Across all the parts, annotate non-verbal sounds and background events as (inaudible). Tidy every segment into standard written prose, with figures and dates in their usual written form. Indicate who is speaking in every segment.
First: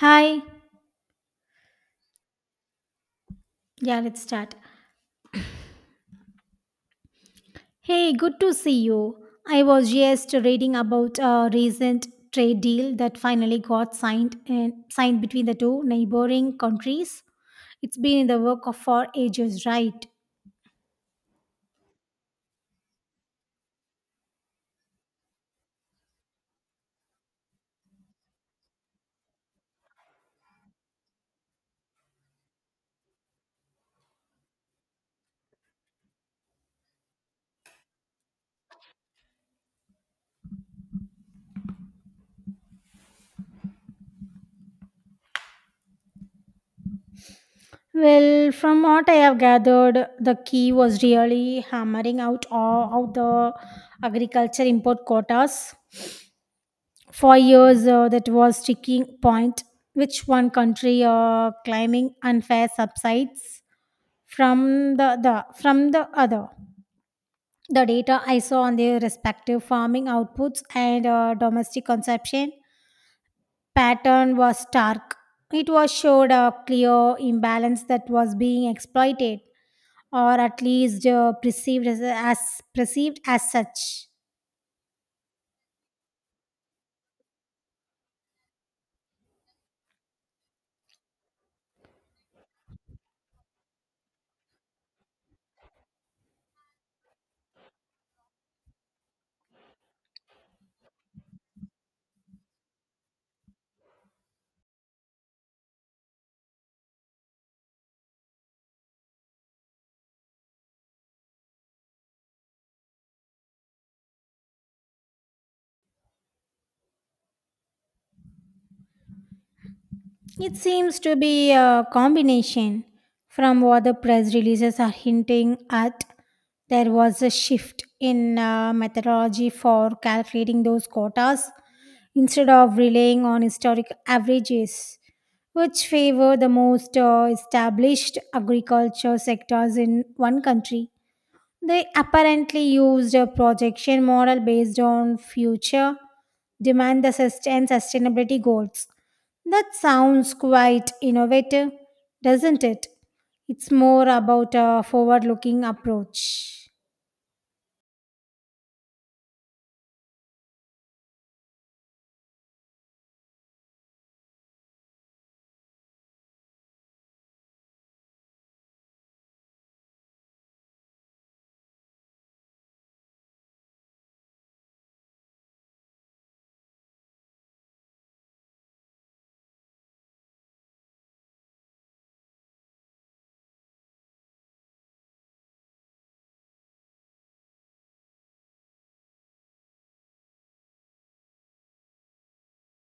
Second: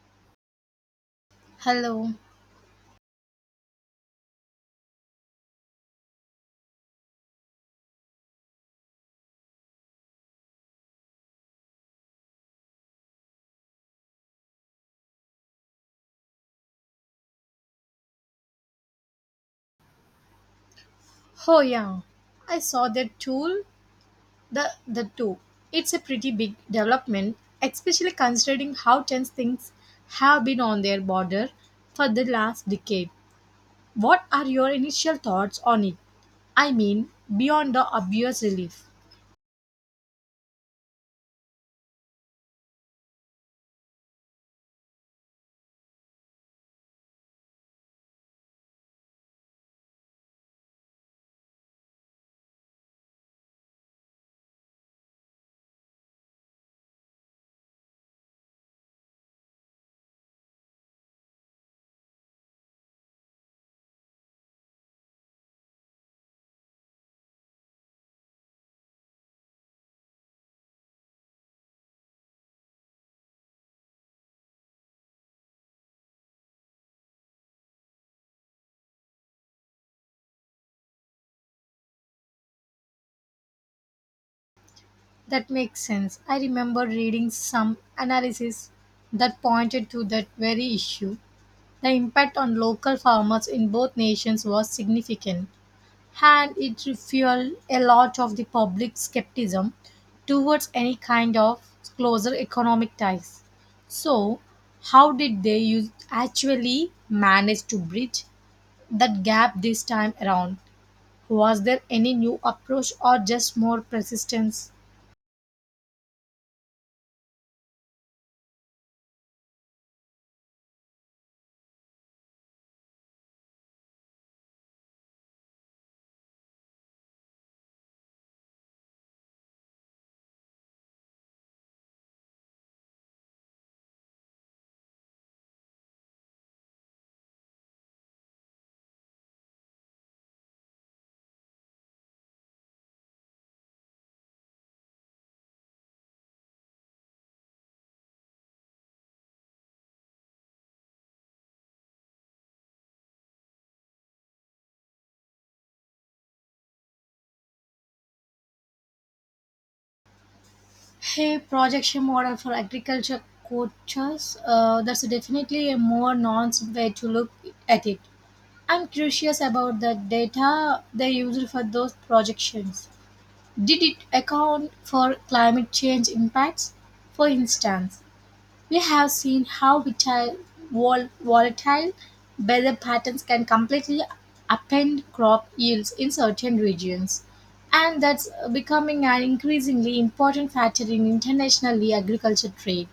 Speaker 1: Hi.
Speaker 2: Hello.
Speaker 1: Yeah, let's start. Hey, good to see you. I was just reading about a recent trade deal that finally got signed between the two neighboring countries. It's been in the work of for ages, right?
Speaker 2: Oh yeah, I saw that tool. The the tool. It's a pretty big development, especially considering how tense things have been on their border for the last decade. What are your initial thoughts on it? I mean, beyond the obvious relief.
Speaker 1: Well, from what I have gathered, the key was really hammering out all out the agriculture import quotas. For years, that was sticking point. Which one country climbing unfair subsides? From the other. The data I saw on their respective farming outputs and domestic consumption pattern was stark. It was showed a clear imbalance that was being exploited, or at least perceived as perceived as such.
Speaker 2: That makes sense. I remember reading some analysis that pointed to that very issue. The impact on local farmers in both nations was significant, and it refueled a lot of the public skepticism towards any kind of closer economic ties. So, how did they actually manage to bridge that gap this time around? Was there any new approach or just more persistence?
Speaker 1: It seems to be a combination from what the press releases are hinting at. There was a shift in methodology for calculating those quotas instead of relying on historic averages, which favor the most established agriculture sectors in one country. They apparently used a projection model based on future demand and sustainability goals. That sounds quite innovative, doesn't it? It's more about a forward looking approach.
Speaker 2: Hey, projection model for agriculture coaches. That's definitely a more nuanced way to look at it. I'm curious about the data they used for those projections. Did it account for climate change impacts? For instance, we have seen how volatile weather patterns can completely upend crop yields in certain regions. And that's becoming an increasingly important factor in international agriculture trade.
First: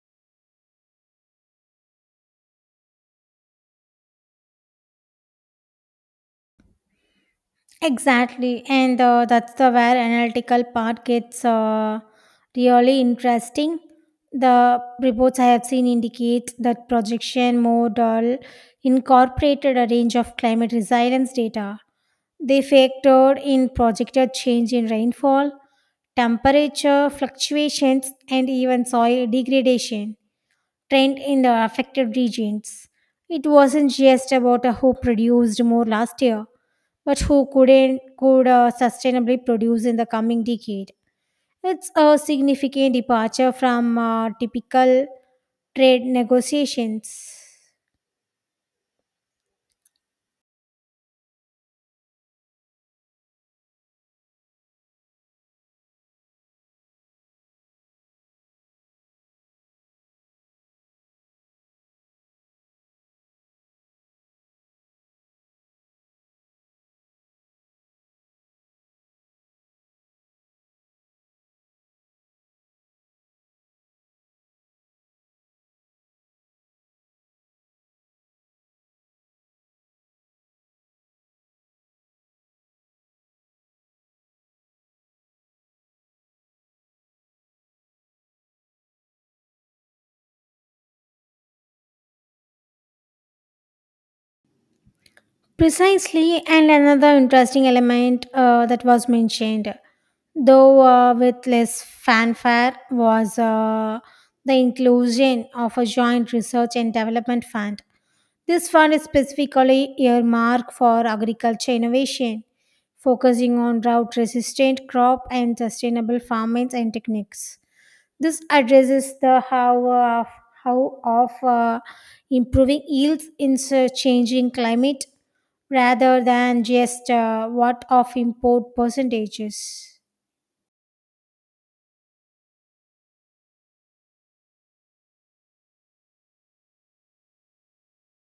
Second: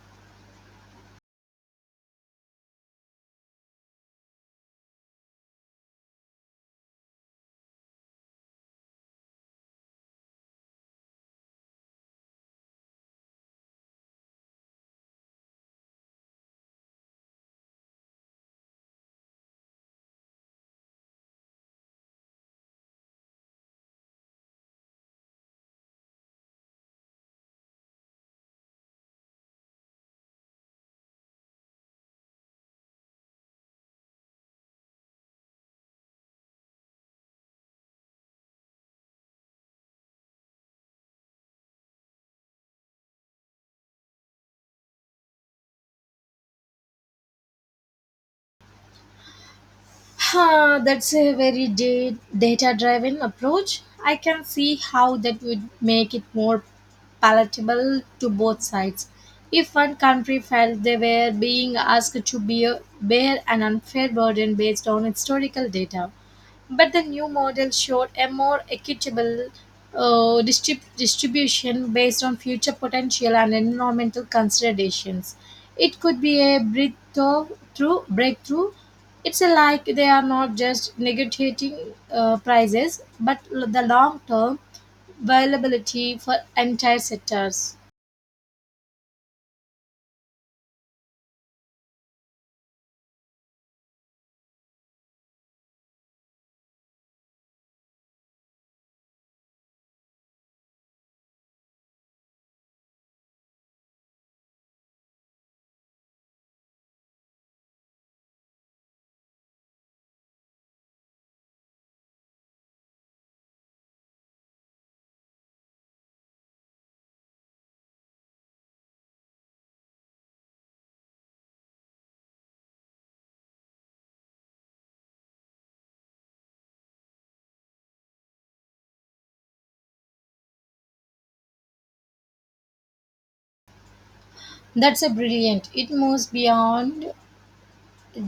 Speaker 1: Exactly, and that's the where analytical part gets really interesting. The reports I have seen indicate that projection model incorporated a range of climate resilience data. They factored in projected change in rainfall, temperature fluctuations, and even soil degradation trend in the affected regions. It wasn't just about who produced more last year, but who couldn't could sustainably produce in the coming decade. It's a significant departure from typical trade negotiations.
Speaker 2: That's a very data driven approach. I can see how that would make it more palatable to both sides. If one country felt they were being asked to bear an unfair burden based on historical data, but the new model showed a more equitable distribution based on future potential and environmental considerations. It could be a breakthrough. Breakthrough. It's a like they are not just negotiating prices, but the long term viability for entire sectors.
Speaker 1: Precisely, and another interesting element that was mentioned, though with less fanfare, was the inclusion of a joint research and development fund. This fund is specifically earmarked for agriculture innovation, focusing on drought resistant crop and sustainable farming and techniques. This addresses the how of improving yields in changing climate rather than just what of import percentages.
Speaker 2: That's a brilliant. It moves beyond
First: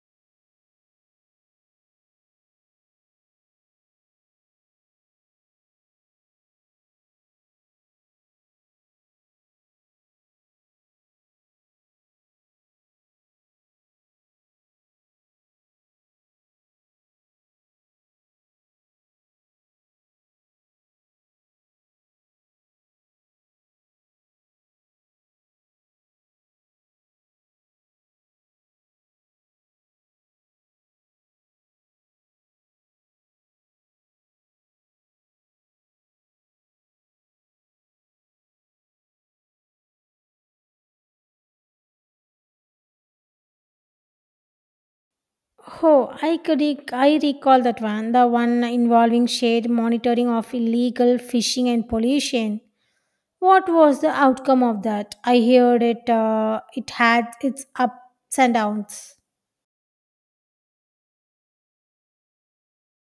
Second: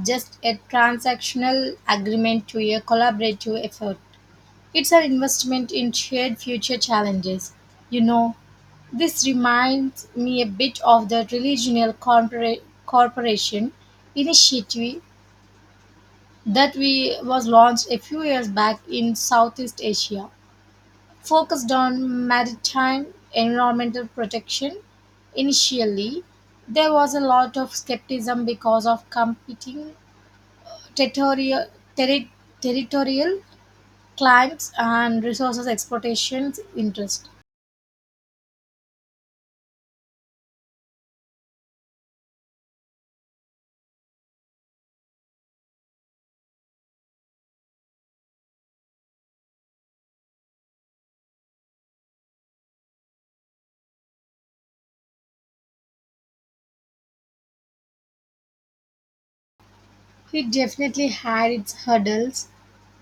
Speaker 2: just a transactional agreement to a collaborative effort. It's an investment in shared future challenges. You know, this reminds me a bit of the Regional Corporation initiative that we was launched a few years back in Southeast Asia, focused on maritime environmental protection. Initially, there was a lot of skepticism because of competing territorial, terri- territorial claims and resources exploitations interest.
Speaker 1: Oh, I recall that one, the one involving shared monitoring of illegal fishing and pollution. What was the outcome of that? I heard it. It had its ups and downs.
Speaker 2: It definitely had its hurdles.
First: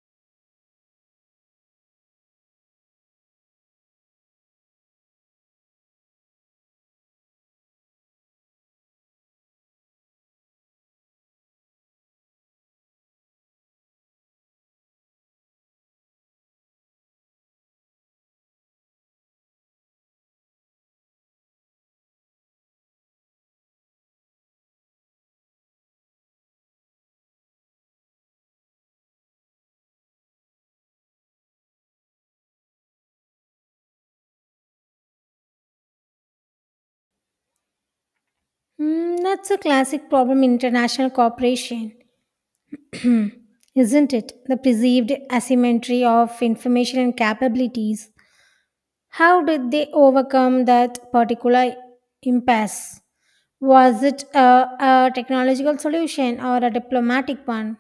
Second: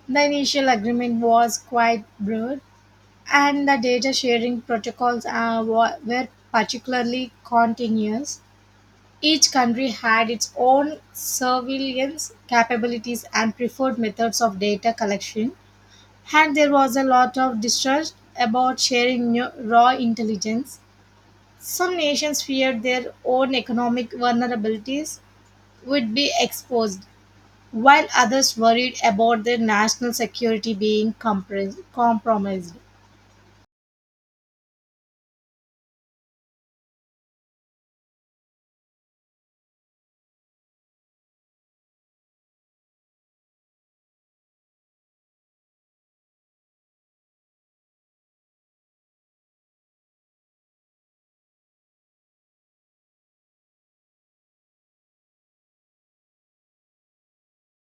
Speaker 2: The initial agreement was quite broad, and the data sharing protocols were particularly continuous. Each country had its own surveillance capabilities and preferred methods of data collection, and there was a lot of distrust about sharing raw intelligence. Some nations feared their own economic vulnerabilities would be exposed while others worried about their national security being compromised.
Speaker 1: Hmm, that's a classic problem in international cooperation. (clears throat) Isn't it? The perceived asymmetry of information and capabilities. How did they overcome that particular impasse? Was it a technological solution or a diplomatic one?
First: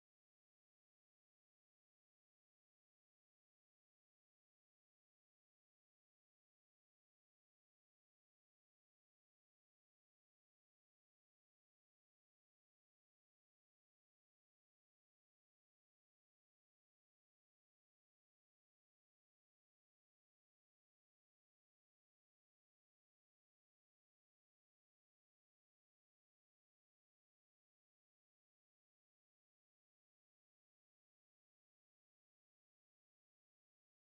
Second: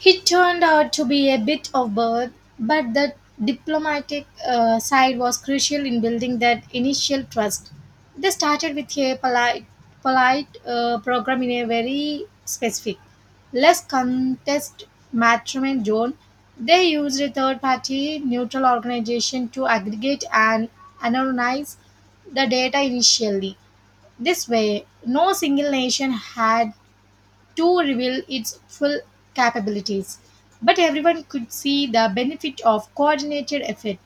Speaker 2: He turned out to be a bit of both, but the diplomatic side was crucial in building that initial trust. They started with a polite program in a very specific, less contest matrimony zone. They used a third party neutral organization to aggregate and analyze the data initially. This way, no single nation had to reveal its full capabilities, but everyone could see the benefit of coordinated effort.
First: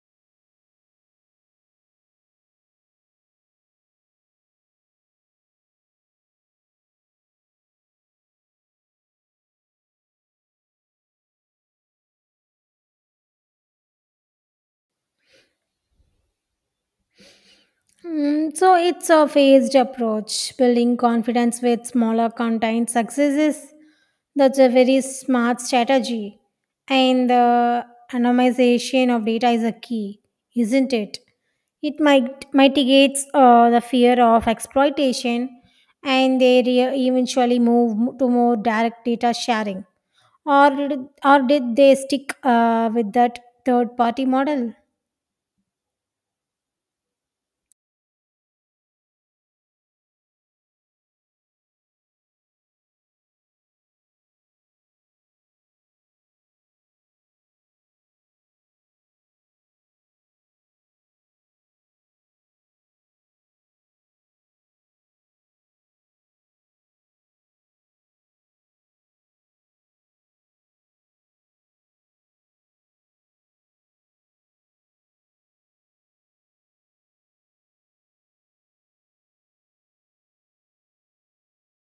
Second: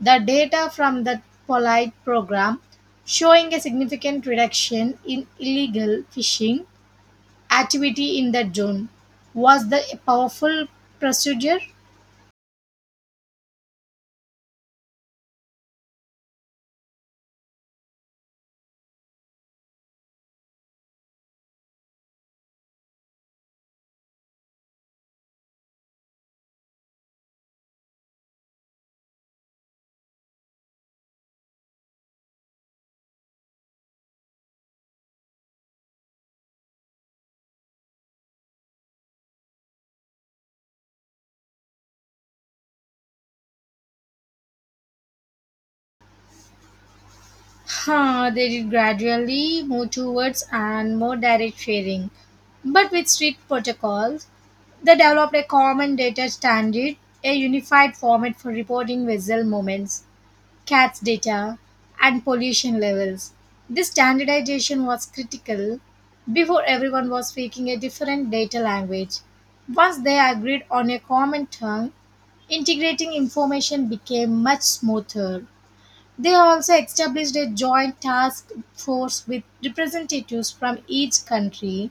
Speaker 2: The data from the Polite program showing a significant reduction in illegal fishing activity in that zone was the powerful procedure.
Speaker 1: Mm, so it's a phased approach, building confidence with smaller contained successes. That's a very smart strategy. And the anonymization of data is a key, isn't it? It might mitigates the fear of exploitation, and eventually move to more direct data sharing. Or or did they stick with that third party model?
Speaker 2: They did gradually move towards and more direct sharing, but with strict protocols. They developed a common data standard, a unified format for reporting vessel movements, CATS data, and pollution levels. This standardization was critical. Before everyone was speaking a different data language, once they agreed on a common tongue, integrating information became much smoother. They also established a joint task force with representatives from each country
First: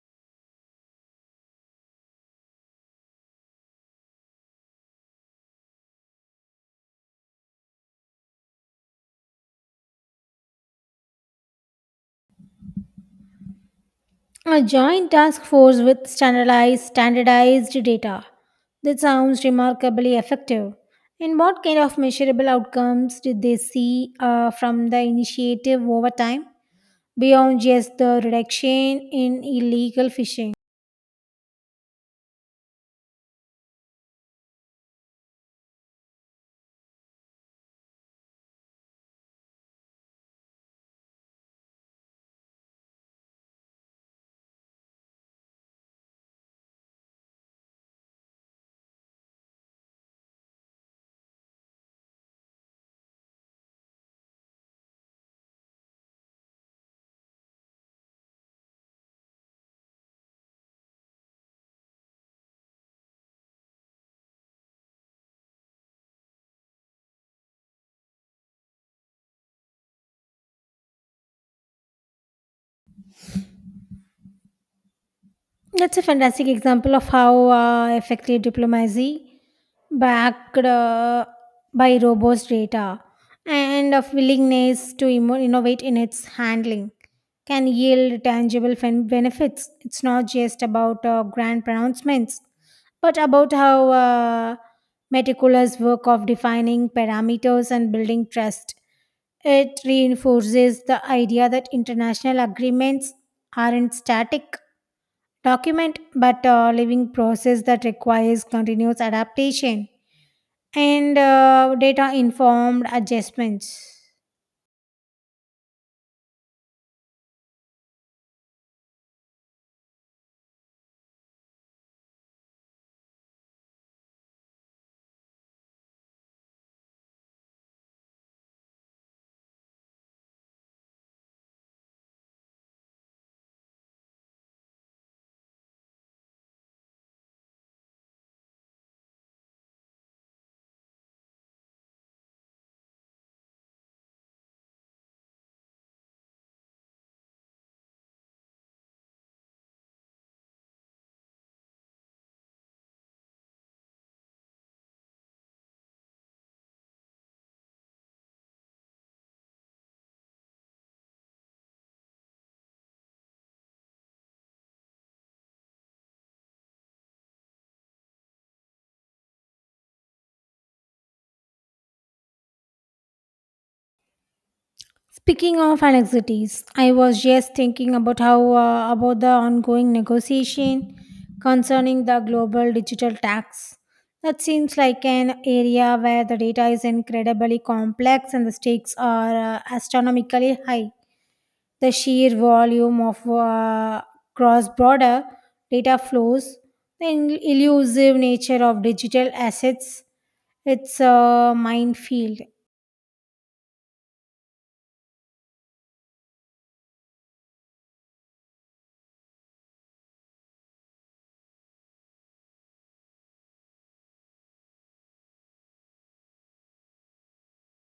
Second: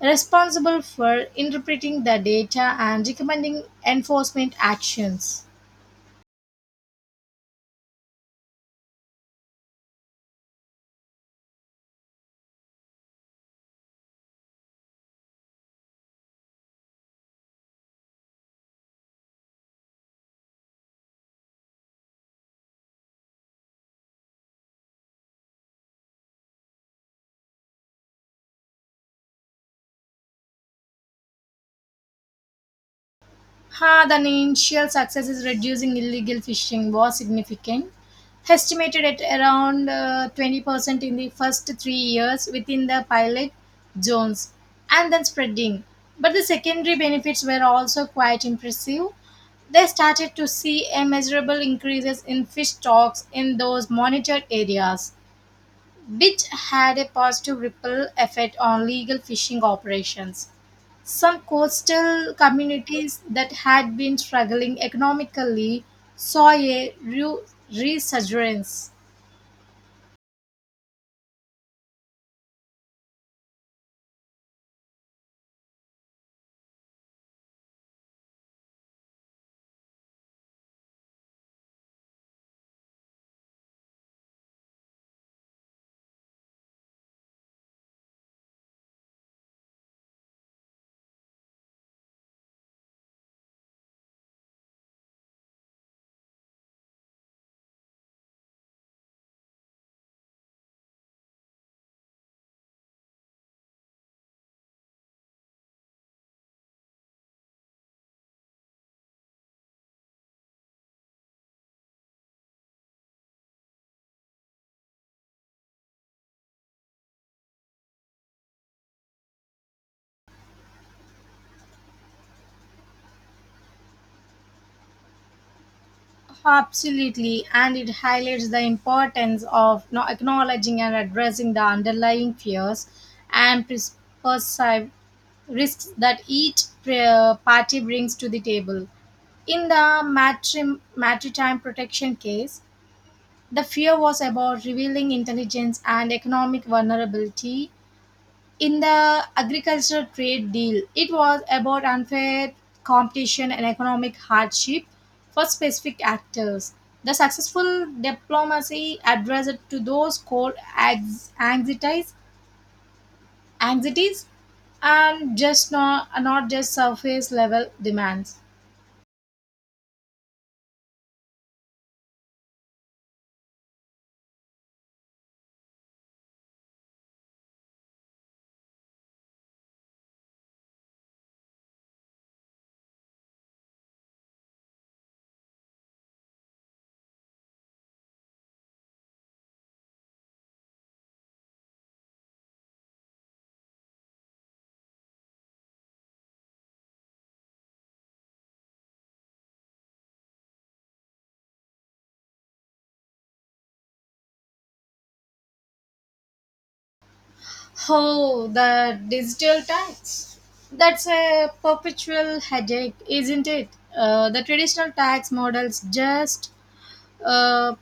Speaker 2: responsible for interpreting the data and recommending enforcement actions.
Speaker 1: A joint task force with standardized data. That sounds remarkably effective. And what kind of measurable outcomes did they see from the initiative over time beyond just the reduction in illegal fishing?
Speaker 2: The initial success is reducing illegal fishing was significant, estimated at around 20% in the first 3 years within the pilot zones and then spreading. But the secondary benefits were also quite impressive. They started to see a measurable increases in fish stocks in those monitored areas which had a positive ripple effect on legal fishing operations. Some coastal communities that had been struggling economically saw a resurgence.
Speaker 1: That's a fantastic example of how effective diplomacy, backed by robust data and of willingness to innovate in its handling, can yield tangible benefits. It's not just about grand pronouncements, but about how meticulous work of defining parameters and building trust. It reinforces the idea that international agreements aren't static document but a living process that requires continuous adaptation and data informed adjustments.
Speaker 2: Absolutely, and it highlights the importance of you know, acknowledging and addressing the underlying fears and perceived risks that each party brings to the table. In the maritime protection case, the fear was about revealing intelligence and economic vulnerability. In the agricultural trade deal, it was about unfair competition and economic hardship for specific actors. The successful diplomacy addressed to those anxieties, anxieties, and just not, not just surface level demands.
Speaker 1: Speaking of anxieties, I was just thinking about how about the ongoing negotiation concerning the global digital tax. That seems like an area where the data is incredibly complex and the stakes are astronomically high. The sheer volume of cross border data flows, the elusive nature of digital assets, it's a minefield.
Speaker 2: Oh, the digital tax. That's a perpetual headache, isn't it? The traditional tax models just uh,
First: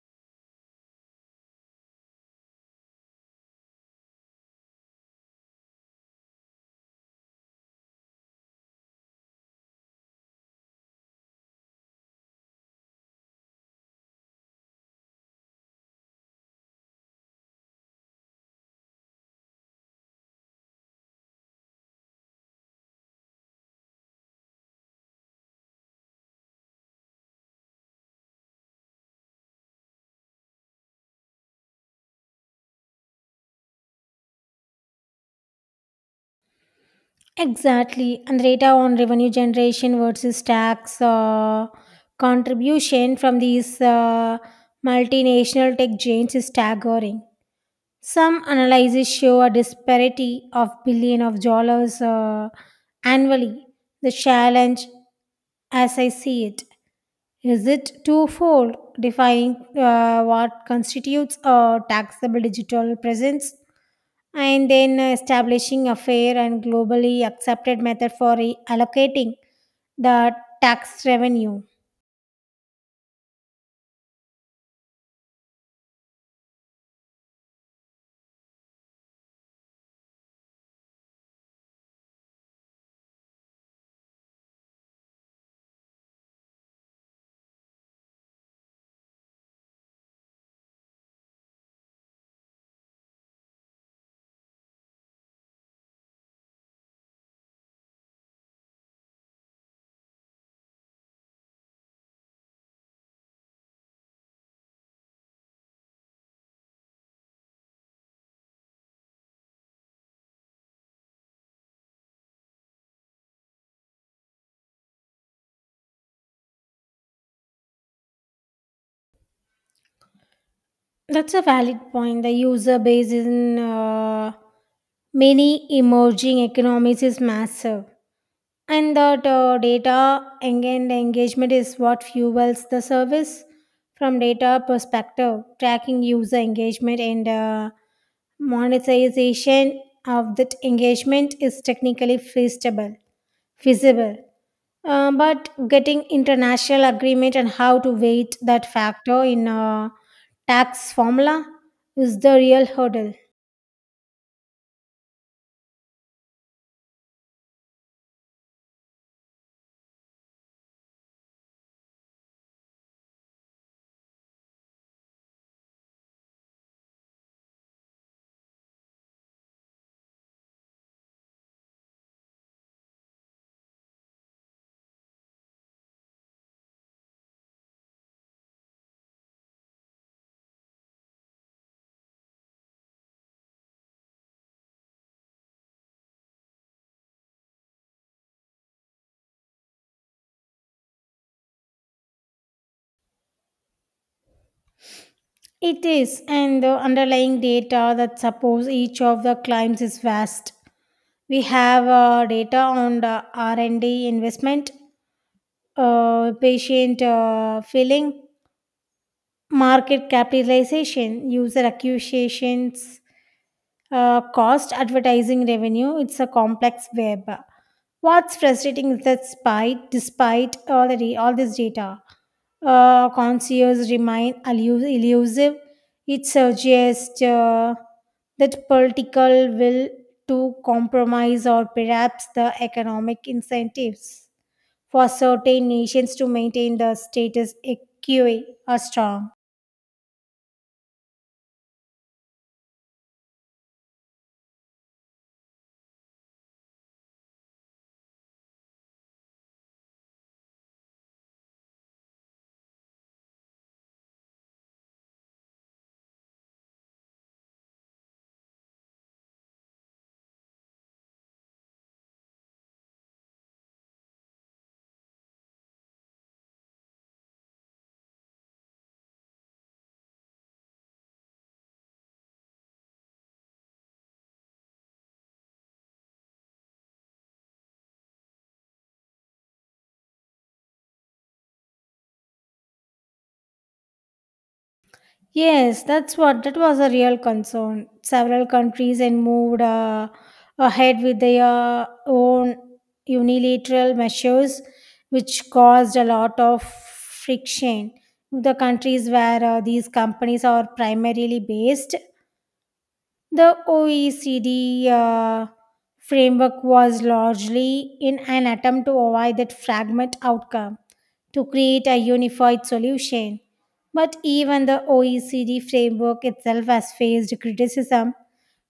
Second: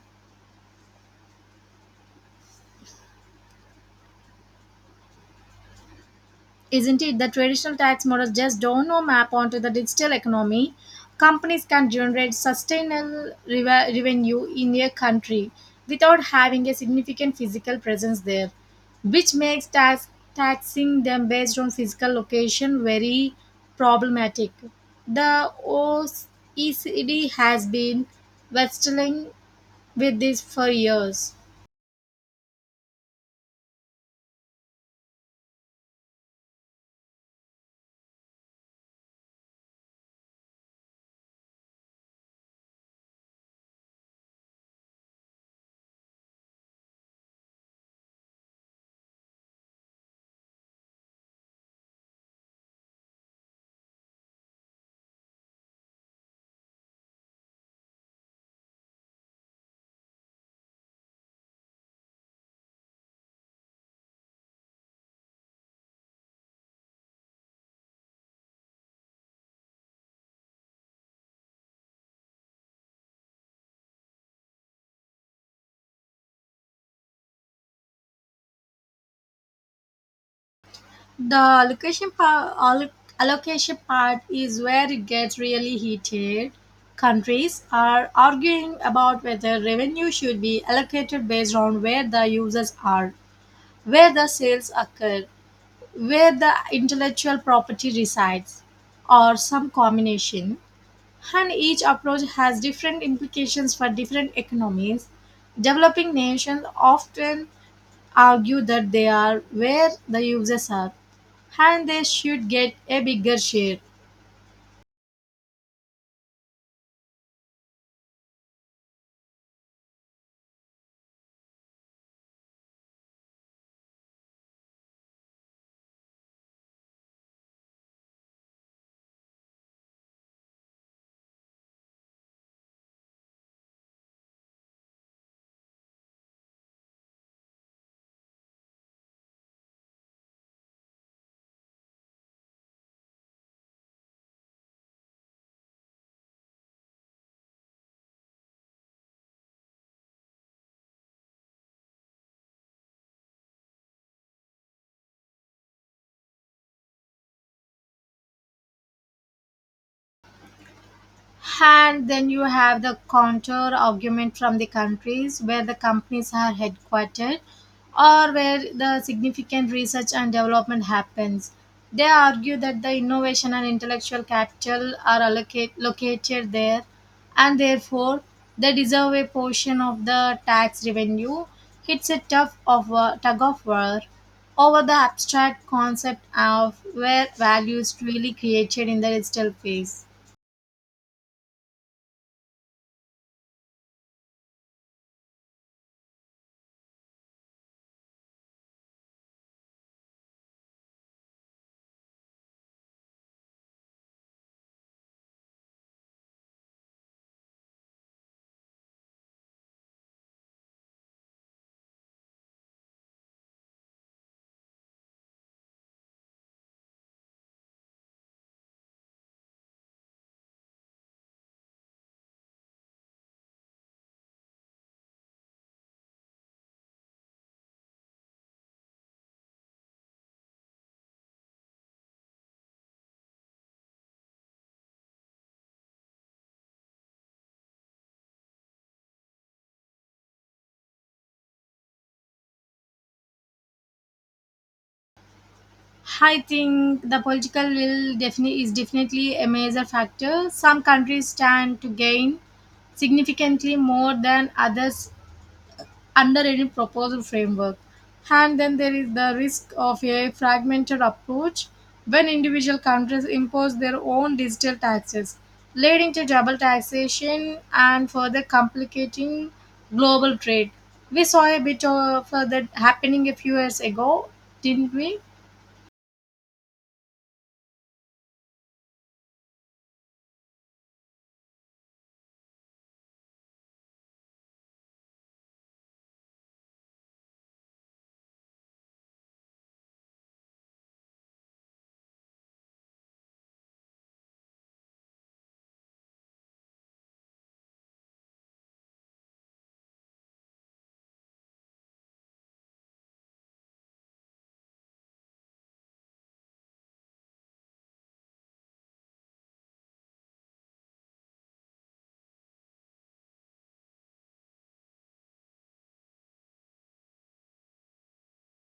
Speaker 2: Isn't it? The traditional tax models just don't know map onto the digital economy. Companies can generate sustainable revenue in a country without having a significant physical presence there, which makes taxing them based on physical location very problematic. The OECD has been wrestling with this for years.
Speaker 1: Exactly. And data on revenue generation versus tax contribution from these multinational tech giants is staggering. Some analyses show a disparity of billion of dollars annually. The challenge, as I see it, is it twofold, defining what constitutes a taxable digital presence and then establishing a fair and globally accepted method for allocating the tax revenue.
Speaker 2: The allocation part, allocation part is where it gets really heated. Countries are arguing about whether revenue should be allocated based on where the users are, where the sales occur, where the intellectual property resides, or some combination. And each approach has different implications for different economies. Developing nations often argue that they are where the users are and they should get a bigger share.
Speaker 1: That's a valid point. The user base in many emerging economies is massive. And that data and engagement is what fuels the service from data perspective, tracking user engagement and monetization of that engagement is technically feasible. But getting international agreement and how to weight that factor in a tax formula is the real hurdle.
Speaker 2: And then you have the counter argument from the countries where the companies are headquartered or where the significant research and development happens. They argue that the innovation and intellectual capital are located there and therefore they deserve a portion of the tax revenue. It's a tough of a tug of war over the abstract concept of where value is really created in the digital phase.
Speaker 1: It is, and the underlying data that supports each of the claims is vast. We have data on the R&D investment, patient filling, market capitalization, user acquisitions, cost advertising revenue. It's a complex web. What's frustrating is that despite all the all this data concierge remain elusive. It suggests that political will to compromise or perhaps the economic incentives for certain nations to maintain the status quo, are strong.
Speaker 2: I think the political will definitely a major factor. Some countries stand to gain significantly more than others under any proposal framework. And then there is the risk of a fragmented approach when individual countries impose their own digital taxes, leading to double taxation and further complicating global trade. We saw a bit of that happening a few years ago, didn't we?
Speaker 1: Yes, that's what that was a real concern. Several countries and moved ahead with their own unilateral measures, which caused a lot of friction. The countries where these companies are primarily based, the OECD framework was largely in an attempt to avoid that fragment outcome, to create a unified solution. But even the OECD framework itself has faced criticism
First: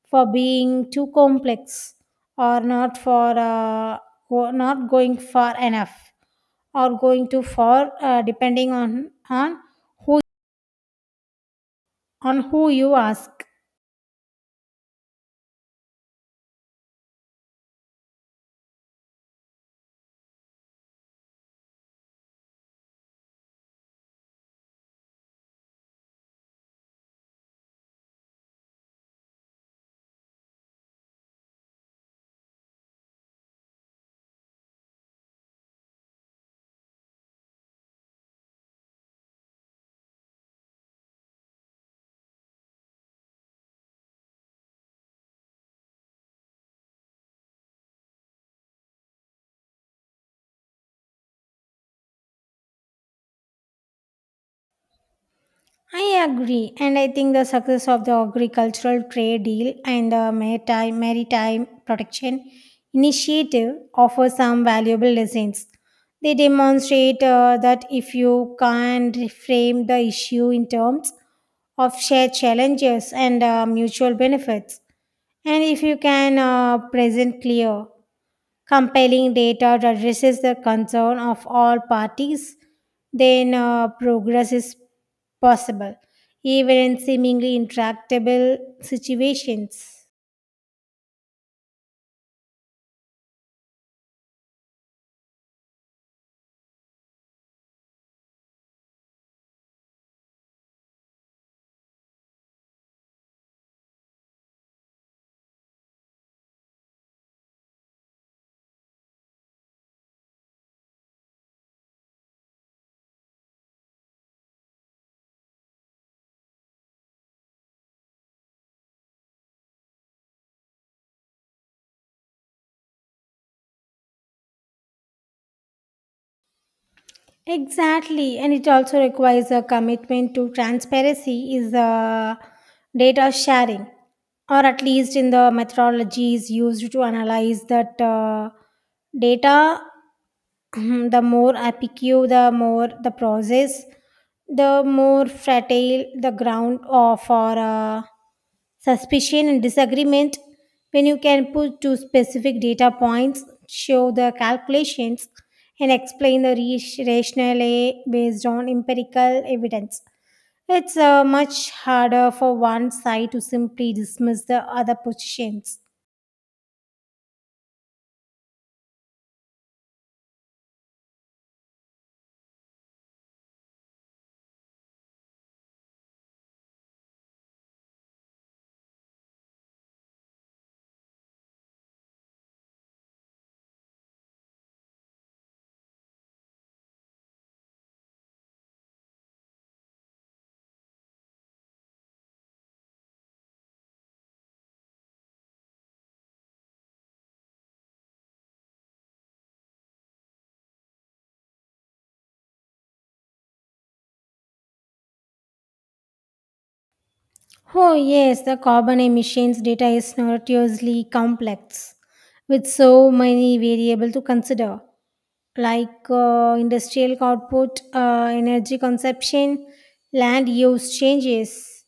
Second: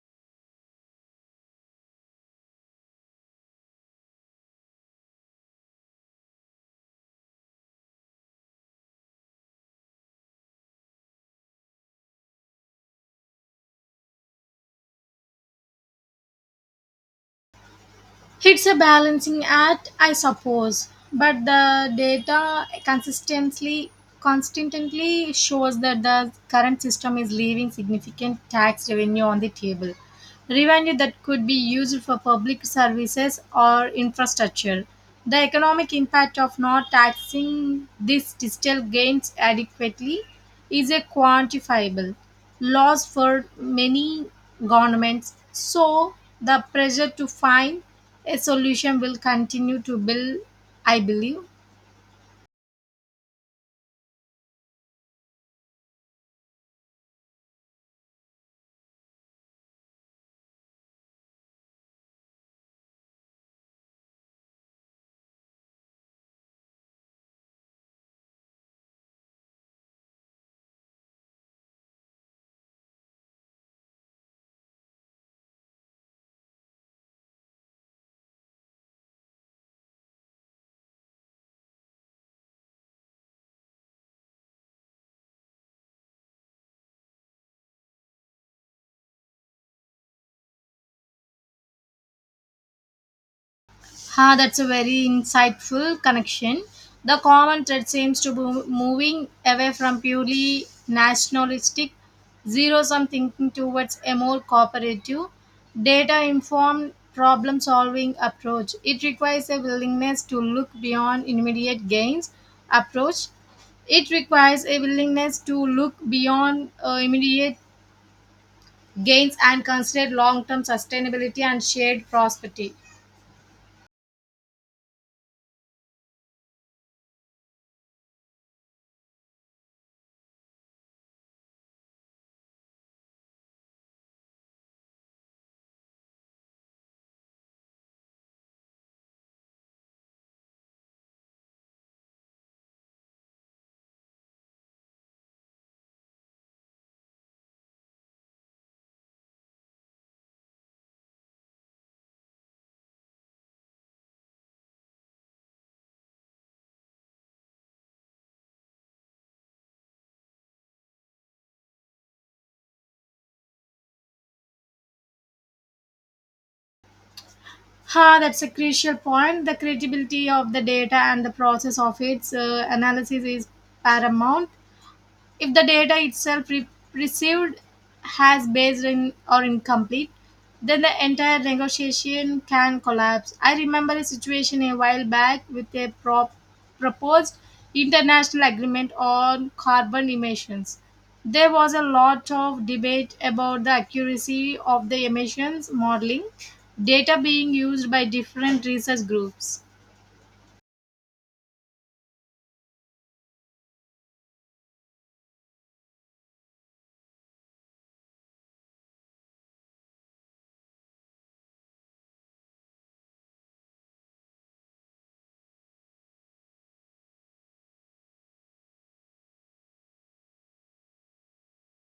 Speaker 1: for being too complex or not for not going far enough or going too far depending on who on who you ask.
Speaker 2: It's a balancing act, I suppose, but the data consistently constantly shows that the current system is leaving significant tax revenue on the table. Revenue that could be used for public services or infrastructure. The economic impact of not taxing these digital gains adequately is a quantifiable loss for many governments. So, the pressure to find a solution will continue to build, I believe.
Speaker 1: I agree, and I think the success of the agricultural trade deal and the maritime protection initiative offer some valuable lessons. They demonstrate that if you can reframe the issue in terms of shared challenges and mutual benefits, and if you can present clear compiling data that addresses the concern of all parties, then progress is possible, even in seemingly intractable situations.
Speaker 2: Ha that's a very insightful connection. The common thread seems to be moving away from purely nationalistic zero sum thinking towards a more cooperative, data informed problem solving approach it requires a willingness to look beyond immediate gains approach. It requires a willingness to look beyond immediate gains and consider long-term sustainability and shared prosperity.
Speaker 1: Exactly, and it also requires a commitment to transparency is the data sharing, or at least in the methodologies used to analyze that data. (clears throat) The more apicue, the more the process, the more fertile the ground of for suspicion and disagreement. When you can put two specific data points, show the calculations, and explain the rationale based on empirical evidence. It's much harder for one side to simply dismiss the other positions.
Speaker 2: That's a crucial point. The credibility of the data and the process of its analysis is paramount. If the data itself received has based in or incomplete, then the entire negotiation can collapse. I remember a situation a while back with a proposed international agreement on carbon emissions. There was a lot of debate about the accuracy of the emissions modeling data being used by different research groups.
Speaker 1: Oh, yes, the carbon emissions data is notoriously complex with so many variables to consider, like industrial output, energy consumption, land use changes,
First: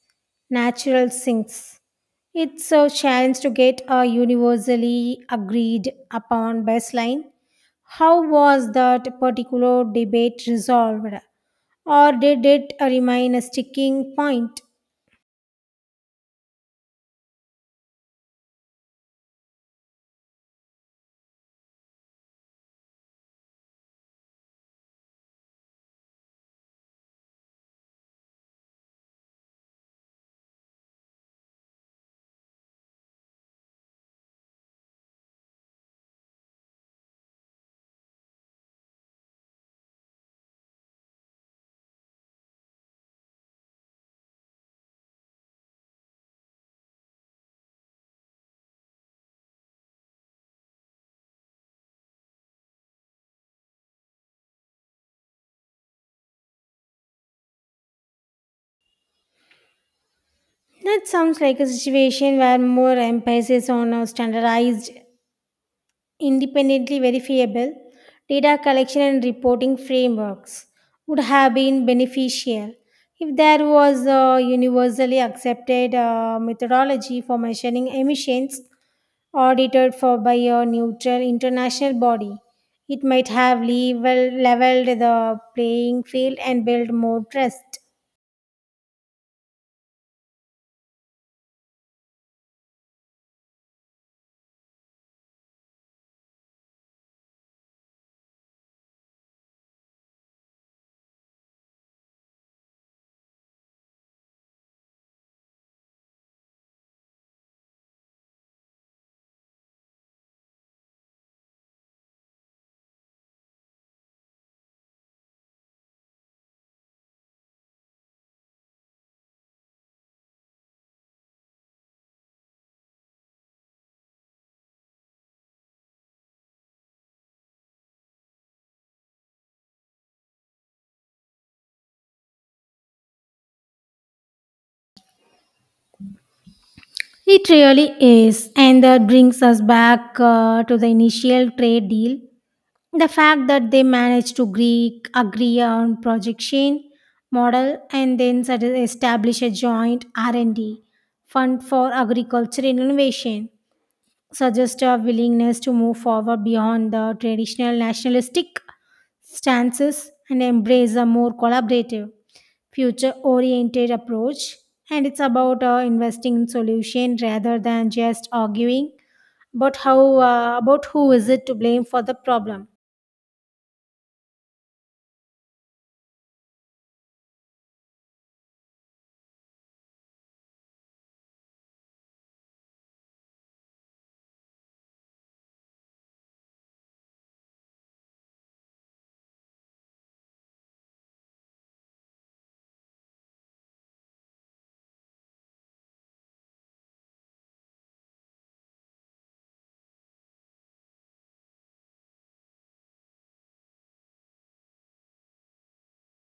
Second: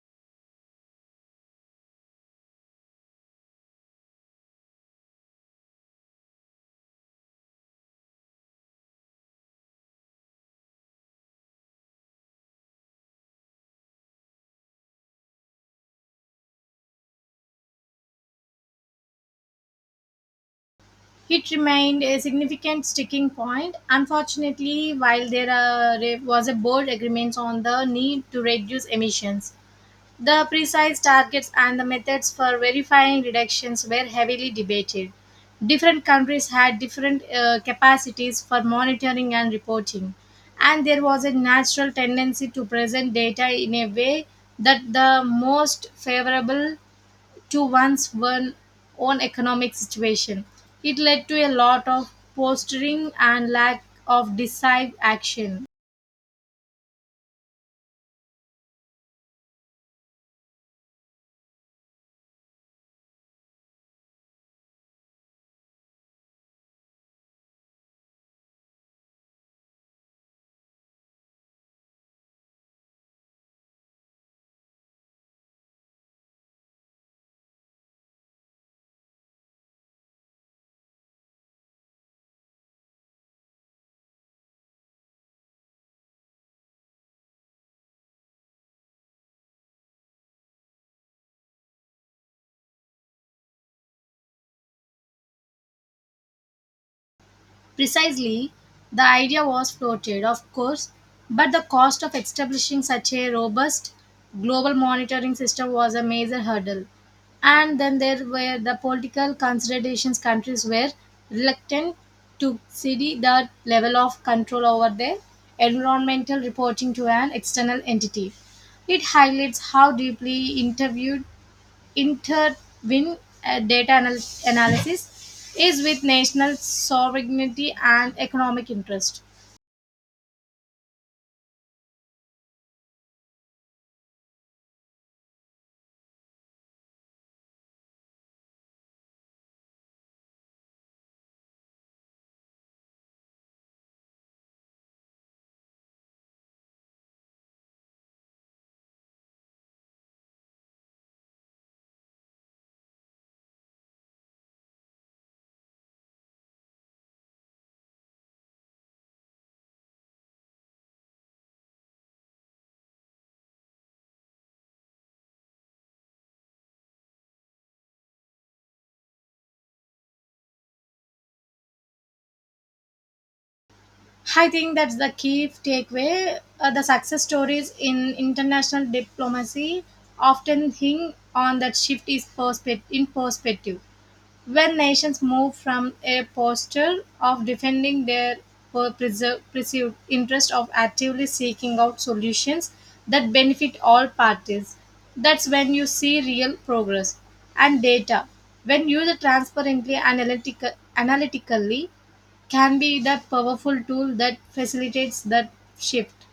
Speaker 1: natural sinks. It's a challenge to get a universally agreed upon baseline. How was that particular debate resolved, or did it remain a sticking point?
Speaker 2: It remained a significant sticking point. Unfortunately, while there was a bold agreement on the need to reduce emissions, the precise targets and the methods for verifying reductions were heavily debated. Different countries had different capacities for monitoring and reporting, and there was a natural tendency to present data in a way that the most favorable to own economic situation. It led to a lot of posturing and lack of decisive action.
Speaker 1: That sounds like a situation where more emphasis on a standardized, independently verifiable data collection and reporting frameworks would have been beneficial if there was a universally accepted methodology for measuring emissions audited for by a neutral international body. It might have leveled the playing field and built more trust.
Speaker 2: Precisely, the idea was floated, of course, but the cost of establishing such a robust global monitoring system was a major hurdle. And then there were the political considerations countries were reluctant to cede the level of control over their environmental reporting to an external entity. It highlights how deeply interviewed intervene analysis is with national sovereignty and economic interest.
Speaker 1: It really is. And that brings us back to the initial trade deal. The fact that they managed to agree on projection model and then sort of establish a joint R&D fund for agriculture innovation suggest a willingness to move forward beyond the traditional nationalistic stances and embrace a more collaborative, future oriented approach. And it's about investing in solution rather than just arguing about how about who is it to blame for the problem.
Speaker 2: I think that's the key takeaway. The success stories in international diplomacy often hing on that shift is perspective in perspective. When nations move from a posture of defending their perceived interest of actively seeking out solutions that benefit all parties, that's when you see real progress. And data, when used analytically, can be that powerful tool that facilitates that shift.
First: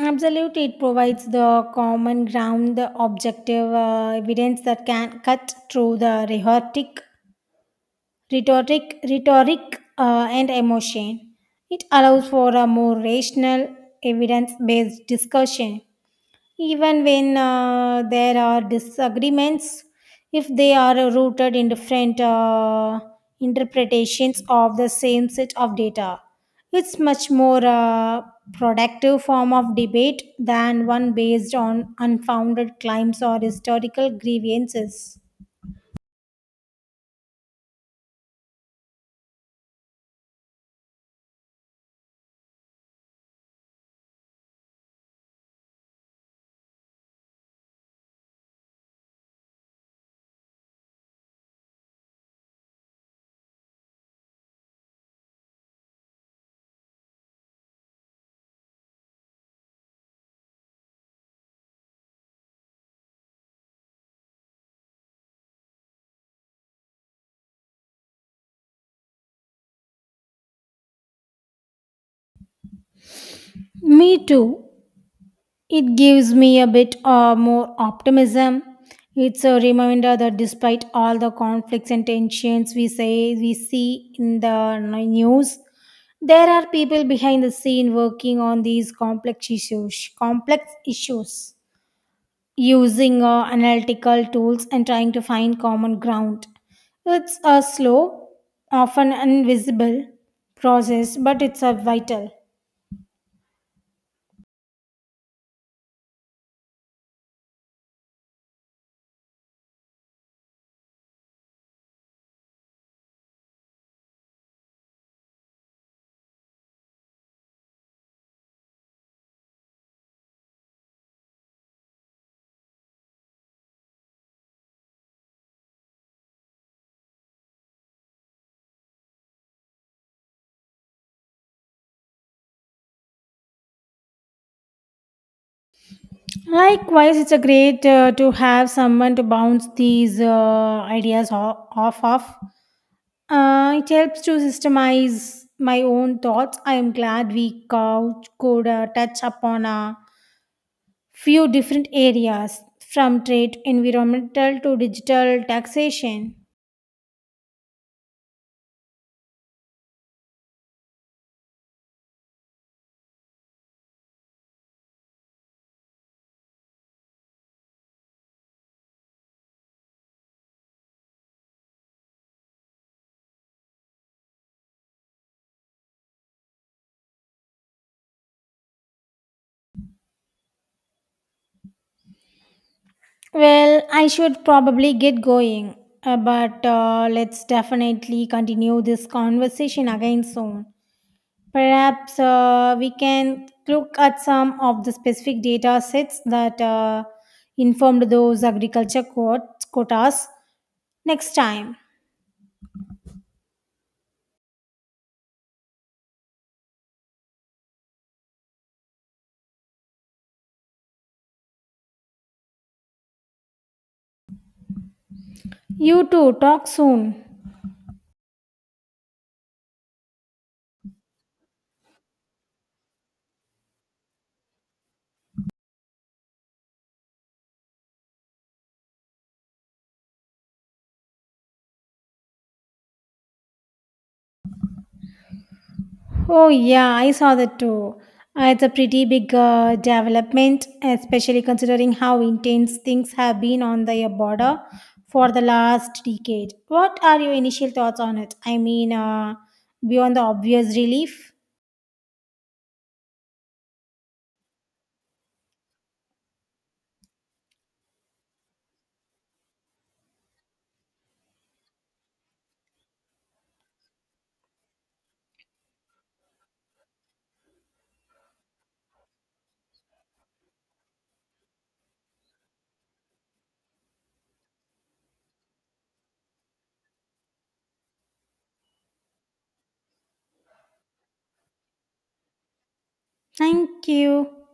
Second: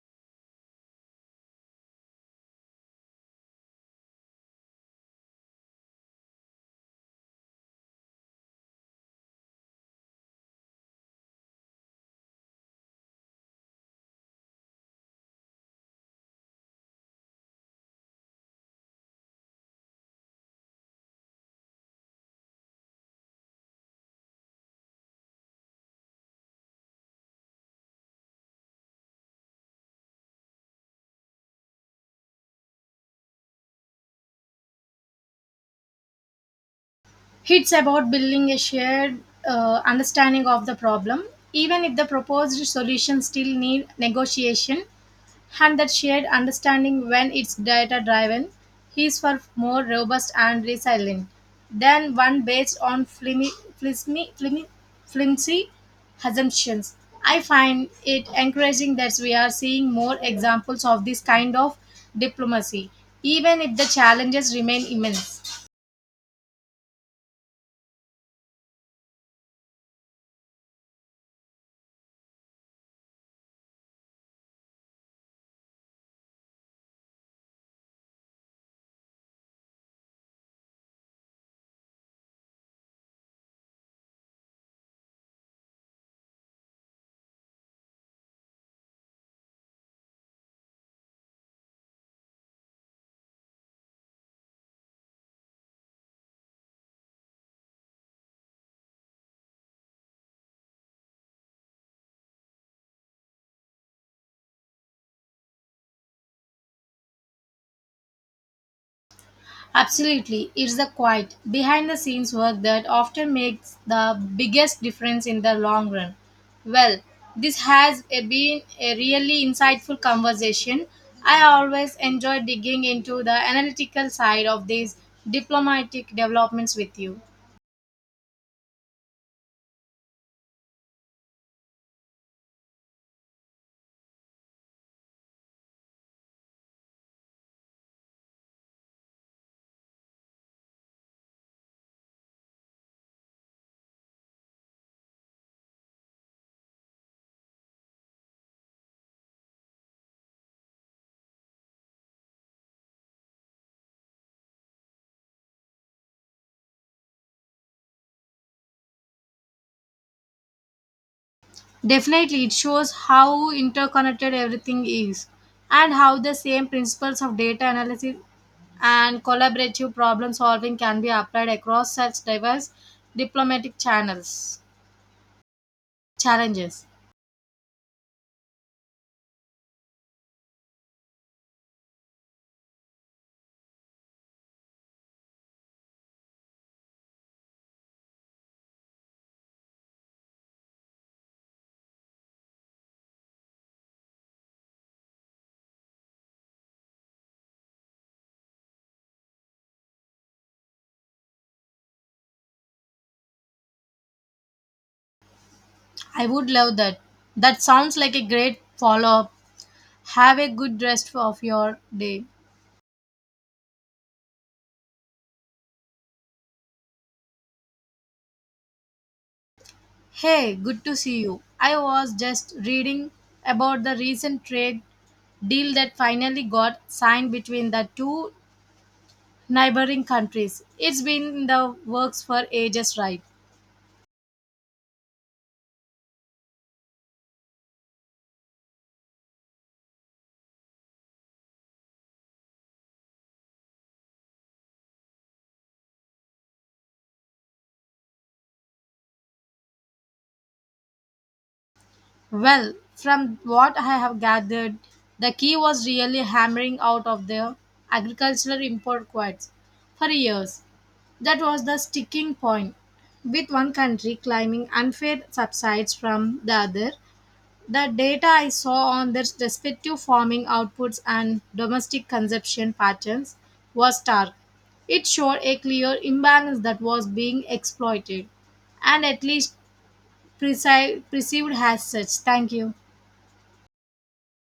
Speaker 1: Absolutely, it provides the common ground, the objective evidence that can cut through the rhetoric and emotion. It allows for a more rational, evidence based discussion. Even when there are disagreements, if they are rooted in different interpretations of the same set of data, it's much more productive form of debate than one based on unfounded claims or historical grievances.
Speaker 2: It's about building a shared understanding of the problem, even if the proposed solutions still need negotiation. And that shared understanding when it's data driven is far more robust and resilient than one based on flimsy, flimmy, flimsy assumptions. I find it encouraging that we are seeing more examples of this kind of diplomacy, even if the challenges remain immense.
Speaker 1: Me too. It gives me a bit more optimism. It's a reminder that despite all the conflicts and tensions we say we see in the news, there are people behind the scene working on these complex issues. Complex issues using analytical tools and trying to find common ground. It's a slow, often invisible process, but it's a vital.
Speaker 2: Absolutely, it's the quiet, behind the scenes work that often makes the biggest difference in the long run. Well, this been a really insightful conversation. I always enjoy digging into the analytical side of these diplomatic developments with you.
Speaker 1: Likewise, it's a great to have someone to bounce these ideas off of. It helps to systemize my own thoughts. I am glad we could touch upon a few different areas from trade, environmental to digital taxation.
Speaker 2: Definitely, it shows how interconnected everything is and how the same principles of data analysis and collaborative problem solving can be applied across such diverse diplomatic channels challenges.
Speaker 1: Well, I should probably get going, but let's definitely continue this conversation again soon. Perhaps we can look at some of the specific data sets that informed those agriculture quotas next time.
Speaker 2: I would love that. That sounds like a great follow-up. Have a good rest of your day.
Speaker 1: You too, talk soon.
Speaker 2: Hey, good to see you. I was just reading about the recent trade deal that finally got signed between the two neighboring countries. It's been in the works for ages, right?
Speaker 1: Oh, yeah, I saw that too. It's a pretty big development, especially considering how intense things have been on the border for the last decade. What are your initial thoughts on it? I mean, beyond the obvious relief?
Speaker 2: Well, from what I have gathered, the key was really hammering out of the agricultural import quotas for years. That was the sticking point, with one country claiming unfair subsidies from the other. The data I saw on their respective farming outputs and domestic consumption patterns was stark. It showed a clear imbalance that was being exploited and at least perceived as such. Thank you.
Speaker 1: Thank you.